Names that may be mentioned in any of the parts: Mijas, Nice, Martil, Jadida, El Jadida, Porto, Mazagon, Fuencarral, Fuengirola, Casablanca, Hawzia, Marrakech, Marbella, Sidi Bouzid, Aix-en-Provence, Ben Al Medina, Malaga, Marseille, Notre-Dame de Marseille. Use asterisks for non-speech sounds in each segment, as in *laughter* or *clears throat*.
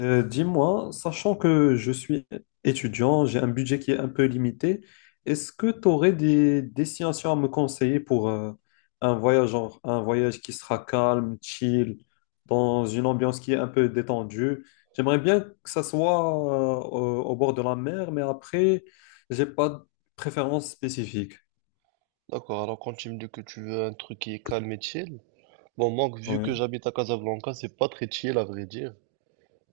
Dis-moi, sachant que je suis étudiant, j'ai un budget qui est un peu limité, est-ce que tu aurais des destinations à me conseiller pour un voyage, genre un voyage qui sera calme, chill, dans une ambiance qui est un peu détendue? J'aimerais bien que ça soit au bord de la mer, mais après, j'ai pas de préférence spécifique. D'accord, alors quand tu me dis que tu veux un truc qui est calme et chill, bon, moi, vu que Oui, j'habite à Casablanca, c'est pas très chill à vrai dire,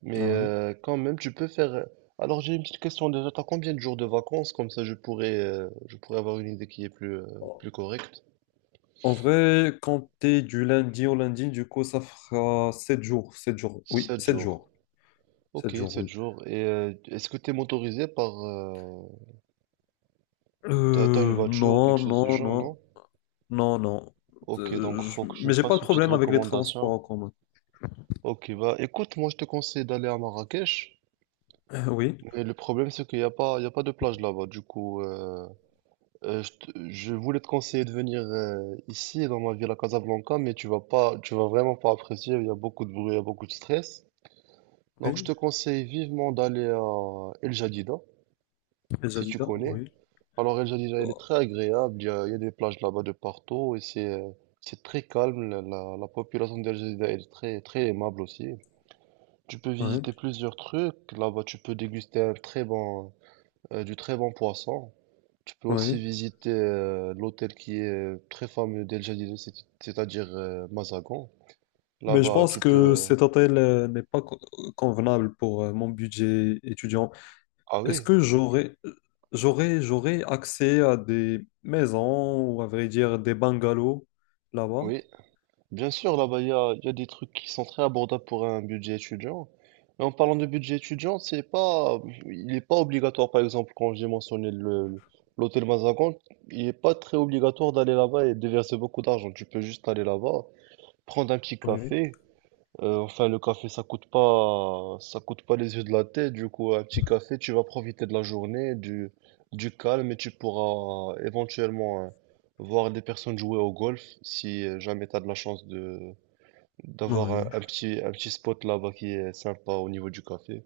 mais oui. Quand même, tu peux faire. Alors, j'ai une petite question déjà, t'as combien de jours de vacances? Comme ça, je pourrais avoir une idée qui est plus correcte. En vrai, compter du lundi au lundi, du coup, ça fera 7 jours, 7 jours, oui, 7 7 jours. jours, 7 Ok, jours, 7 oui. jours. Et est-ce que t'es motorisé par. T'as une voiture ou quelque Non, chose du non, genre, non, non? non, non. Ok, donc faut que je Mais j'ai pas fasse de une petite problème avec les transports recommandation. en commun. Ok, bah écoute, moi je te conseille d'aller à Marrakech. Oui, Mais le problème, c'est qu'il n'y a pas, il y a pas de plage là-bas. Du coup, je voulais te conseiller de venir ici, dans ma ville à Casablanca, mais tu vas pas, tu vas vraiment pas apprécier. Il y a beaucoup de bruit, il y a beaucoup de stress. Donc, je oui, te conseille vivement d'aller à El Jadida, les si tu Adidas, connais. oui, Alors, El Jadida, elle est très agréable. Il y a des plages là-bas de partout et c'est très calme. La population d'El Jadida, elle est très, très aimable aussi. Tu peux oui, visiter plusieurs trucs. Là-bas, tu peux déguster du très bon poisson. Tu peux aussi oui. visiter l'hôtel qui est très fameux d'El Jadid, c'est-à-dire Mazagon. Mais je Là-bas, pense tu que peux. cet hôtel n'est pas co- convenable pour mon budget étudiant. Ah Est-ce oui, que j'aurais accès à des maisons ou à vrai dire des bungalows là-bas? oui. Bien sûr, là-bas, il y a des trucs qui sont très abordables pour un budget étudiant. Mais en parlant de budget étudiant, c'est pas, il n'est pas obligatoire, par exemple, quand j'ai mentionné l'hôtel Mazagon, il n'est pas très obligatoire d'aller là-bas et de verser beaucoup d'argent. Tu peux juste aller là-bas, prendre un petit Oui, café. Enfin, le café, ça coûte pas les yeux de la tête. Du coup, un petit café, tu vas profiter de la journée, du calme et tu pourras éventuellement voir des personnes jouer au golf si jamais tu as de la chance de d'avoir un, oui, un petit, un petit spot là-bas qui est sympa au niveau du café.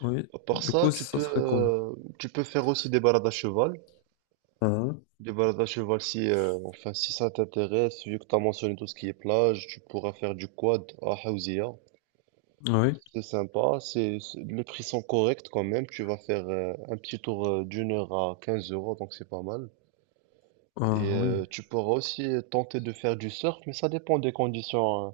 oui. À part Du ça, coup, tu ça peux, serait cool. euh, tu peux faire aussi des balades à cheval. Ah, Des balades à cheval si, enfin, si ça t'intéresse, vu que tu as mentionné tout ce qui est plage, tu pourras faire du quad à Hawzia. oui, C'est sympa, les prix sont corrects quand même. Tu vas faire un petit tour d'une heure à 15 euros, donc c'est pas mal. ah, Et oui. tu pourras aussi tenter de faire du surf, mais ça dépend des conditions, euh,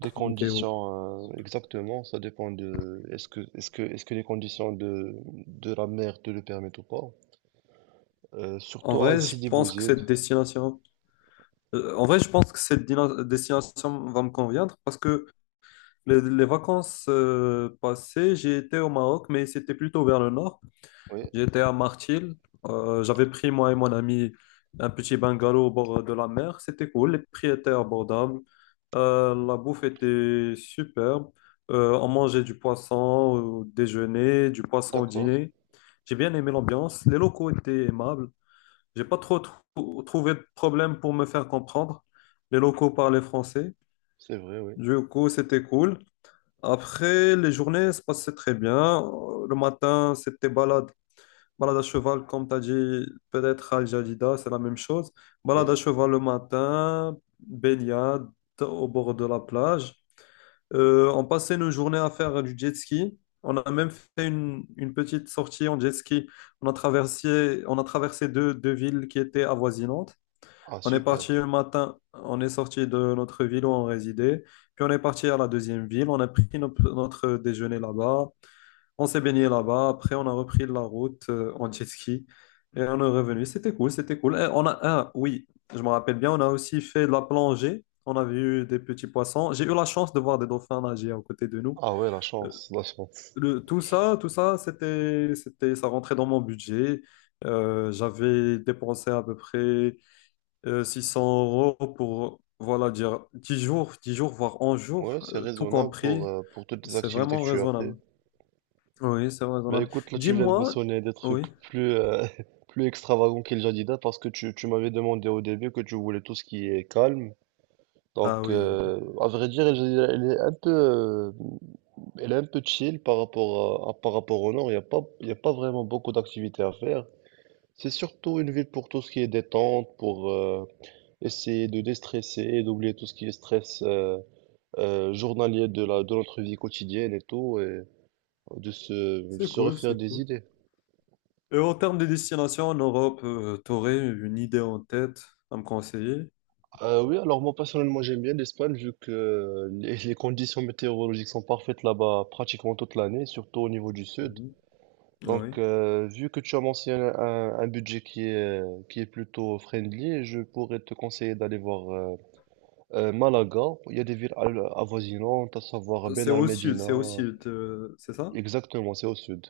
des Météo. conditions exactement. Ça dépend de est-ce que les conditions de la mer te le permettent ou pas. En Surtout à vrai, je Sidi pense que Bouzid. cette destination, en vrai, je pense que cette destination va me convenir parce que les vacances passées, j'ai été au Maroc, mais c'était plutôt vers le nord. Oui, J'étais à Martil. J'avais pris moi et mon ami un petit bungalow au bord de la mer. C'était cool. Les prix étaient abordables. La bouffe était superbe. On mangeait du poisson au déjeuner, du poisson au d'accord, dîner. J'ai bien aimé l'ambiance. Les locaux étaient aimables. J'ai pas trop trouvé de problème pour me faire comprendre. Les locaux parlaient français. c'est vrai, oui, Du coup, c'était cool. Après, les journées se passaient très bien. Le matin, c'était balade. Balade à cheval, comme tu as dit, peut-être à Jadida, c'est la même chose. Balade oui. à cheval le matin, baignade au bord de la plage. On passait nos journées à faire du jet ski. On a même fait une petite sortie en jet ski. On a traversé deux villes qui étaient avoisinantes. Ah On est super. parti le matin, on est sorti de notre ville où on résidait, puis on est parti à la deuxième ville, on a pris notre déjeuner là-bas, on s'est baigné là-bas, après on a repris la route en jet ski et on est revenu. C'était cool, c'était cool. Et on a, ah, oui, je me rappelle bien, on a aussi fait de la plongée, on a vu des petits poissons. J'ai eu la chance de voir des dauphins nager à côté de nous. Ah ouais, la Euh, chance, la chance. Tout ça, ça rentrait dans mon budget. J'avais dépensé à peu près. 600 € pour, voilà, dire 10 jours, 10 jours, voire 11 jours, Ouais, c'est tout raisonnable pour compris, euh, pour toutes les c'est activités que vraiment tu as raisonnable. fait. Oui, c'est Bah raisonnable. écoute, là tu viens de Dis-moi, mentionner des trucs oui, plus, *laughs* plus extravagants que le Jadida parce que tu m'avais demandé au début que tu voulais tout ce qui est calme. ah oui, À vrai dire, le Jadida, elle est un peu chill par rapport par rapport au nord. Il n'y a pas, il y a pas vraiment beaucoup d'activités à faire. C'est surtout une ville pour tout ce qui est détente, pour essayer de déstresser, et d'oublier tout ce qui est stress journalier de de notre vie quotidienne et tout, et de se, c'est se cool, refaire c'est des cool. idées. Et en termes de destination en Europe, tu aurais une idée en tête à me conseiller? Oui, alors moi personnellement j'aime bien l'Espagne vu que les conditions météorologiques sont parfaites là-bas pratiquement toute l'année, surtout au niveau du sud. Mhm. Oui. Vu que tu as mentionné un budget qui est plutôt friendly, je pourrais te conseiller d'aller voir Malaga. Il y a des villes avoisinantes, à savoir Ben C'est Al au sud, Medina. c'est au sud, c'est ça? Exactement, c'est au sud.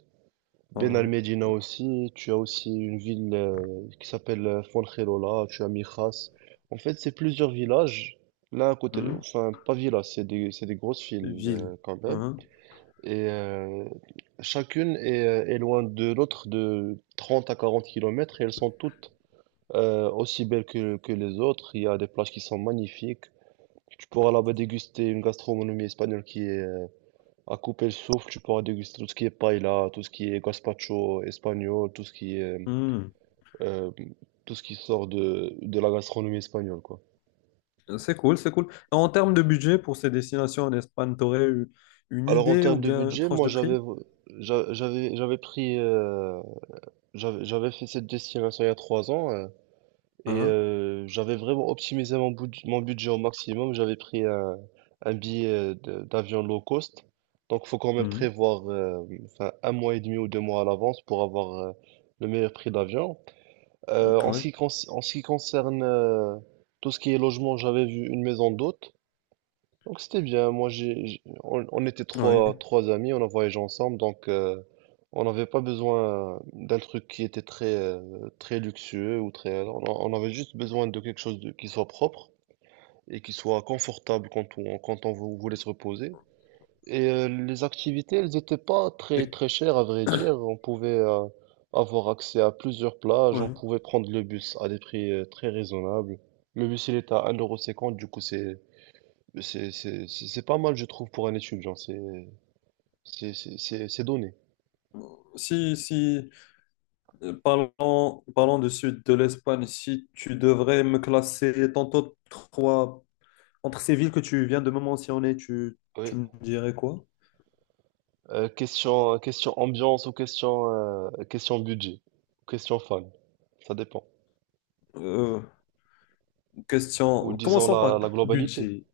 Ah Ben al oui. Medina aussi, tu as aussi une ville qui s'appelle Fuengirola, tu as Mijas. En fait, c'est plusieurs villages. Là, à côté, Mhm. enfin, pas villages, c'est des grosses villes Ville. Quand même. Mhm. Et chacune est loin de l'autre de 30 à 40 kilomètres et elles sont toutes aussi belles que les autres. Il y a des plages qui sont magnifiques. Tu pourras là-bas déguster une gastronomie espagnole qui est à couper le souffle, tu pourras déguster tout ce qui est paella, tout ce qui est gazpacho espagnol, tout ce qui est Mhm. euh, tout ce qui sort de la gastronomie espagnole, quoi. C'est cool, c'est cool. En termes de budget pour ces destinations en Espagne, t'aurais eu une Alors en idée ou termes de bien une budget, tranche moi de j'avais prix? j'a- j'avais j'avais pris j'avais j'avais fait cette destination il y a 3 ans et Hein. J'avais vraiment optimisé mon budget au maximum. J'avais pris un billet d'avion low cost, donc faut quand même Mhm. prévoir enfin, un mois et demi ou 2 mois à l'avance pour avoir le meilleur prix d'avion. En ce Ouais, qui, conc- en ce qui concerne tout ce qui est logement, j'avais vu une maison d'hôte. Donc c'était bien. Moi, on était ouais. trois amis, on a voyagé ensemble. On n'avait pas besoin d'un truc qui était très luxueux ou très. On avait juste besoin de quelque chose qui soit propre et qui soit confortable quand on voulait se reposer. Et les activités, elles n'étaient pas très Et- très chères à vrai dire. On pouvait avoir accès à plusieurs plages, on ouais. pouvait prendre le bus à des prix très raisonnables. Le bus, il est à 1,50€, du coup c'est pas mal je trouve pour un étudiant, c'est donné. Si, si, parlons du sud de l'Espagne, si tu devrais me classer tantôt trois, entre ces villes que tu viens de me mentionner, tu Oui. me dirais quoi? Question ambiance ou question budget, question fan, ça dépend. Euh, Ou disons commençons la par la globalité. budget.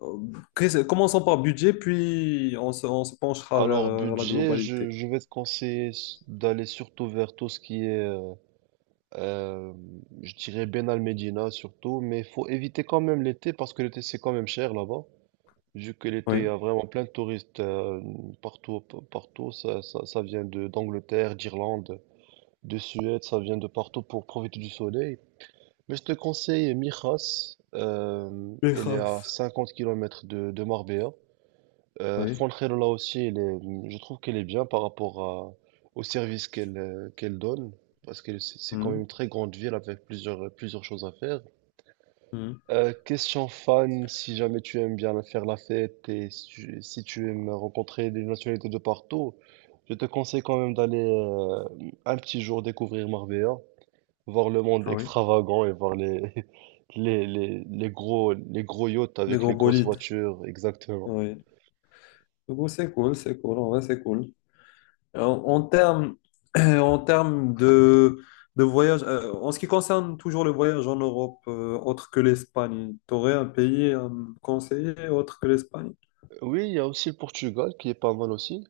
Euh, Commençons par budget, puis on on se penchera vers Alors la budget, je globalité. je vais te conseiller d'aller surtout vers tout ce qui est Euh, je dirais Ben Al Medina surtout, mais faut éviter quand même l'été parce que l'été c'est quand même cher là-bas. Vu que l'été il y Oui. a vraiment plein de touristes partout, ça vient de d'Angleterre, d'Irlande, de Suède, ça vient de partout pour profiter du soleil. Mais je te conseille Mijas, Les elle est à races. 50 km de Marbella. Oui. Fuencarral, là aussi, je trouve qu'elle est bien par rapport au service qu'elle donne, parce que c'est quand même Hmm, une très grande ville avec plusieurs, plusieurs choses à faire. hmm. Question fan, si jamais tu aimes bien faire la fête et si tu aimes rencontrer des nationalités de partout, je te conseille quand même d'aller un petit jour découvrir Marbella, voir le monde Ah oui. extravagant et voir les, *laughs* les gros yachts Des avec gros les grosses bolides. voitures, exactement. Oui. Du coup, c'est cool, c'est cool. En vrai, c'est cool. En, en termes, *clears throat* en termes de voyage, en ce qui concerne toujours le voyage en Europe, autre que l'Espagne, tu aurais un pays à me conseiller autre que l'Espagne? Oui, il y a aussi le Portugal qui est pas mal aussi.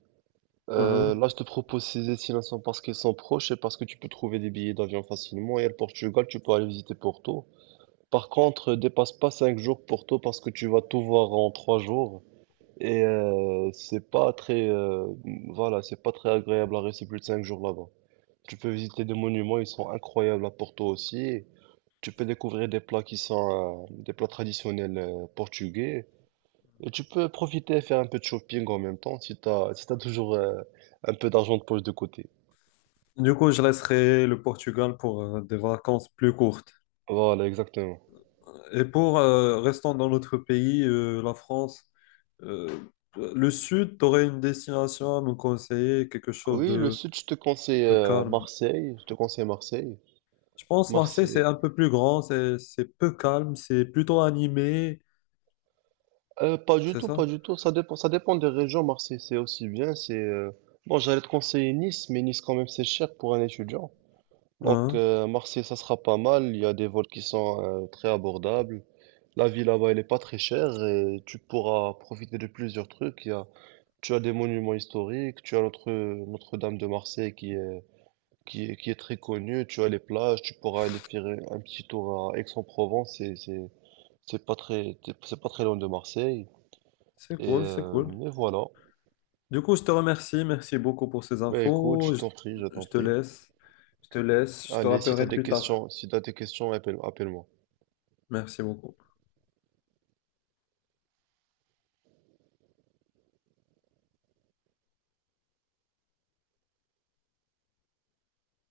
Mhm. Là, je te propose ces destinations parce qu'elles sont proches et parce que tu peux trouver des billets d'avion facilement. Et le Portugal, tu peux aller visiter Porto. Par contre, dépasse pas 5 jours Porto parce que tu vas tout voir en 3 jours. Et c'est pas très, voilà, c'est pas très agréable à rester plus de 5 jours là-bas. Tu peux visiter des monuments, ils sont incroyables à Porto aussi. Tu peux découvrir des plats qui sont des plats traditionnels portugais. Et tu peux profiter et faire un peu de shopping en même temps si t'as, toujours un peu d'argent de poche de côté. Du coup, je laisserai le Portugal pour des vacances plus courtes. Voilà, exactement. Et pour restant dans notre pays, la France, euh, le sud, tu aurais une destination à me conseiller, quelque chose Oui, le sud, je te conseille de calme. Marseille. Je te conseille Marseille. Je pense Marseille, c'est Marseille. un peu plus grand, c'est peu calme, c'est plutôt animé, Pas du c'est tout, pas ça? du tout. Ça dépend des régions. Marseille, c'est aussi bien. C'est bon, j'allais te conseiller Nice, mais Nice quand même c'est cher pour un étudiant. Hein? Marseille, ça sera pas mal. Il y a des vols qui sont très abordables. La vie là-bas, elle est pas très chère et tu pourras profiter de plusieurs trucs. Il y a Tu as des monuments historiques, tu as notre Notre-Dame de Marseille qui est très connue, tu as les plages, tu pourras aller faire un petit tour à Aix-en-Provence, c'est pas très, c'est pas très loin de Marseille. C'est Et, cool, c'est euh, cool. et voilà. Du coup, je te remercie, merci beaucoup pour ces Ben écoute, je infos. Je, t'en prie, je t'en je te prie. laisse, je te laisse, je te Allez, si t'as rappellerai des plus tard. questions, si t'as des questions, appelle, appelle-moi. Merci beaucoup.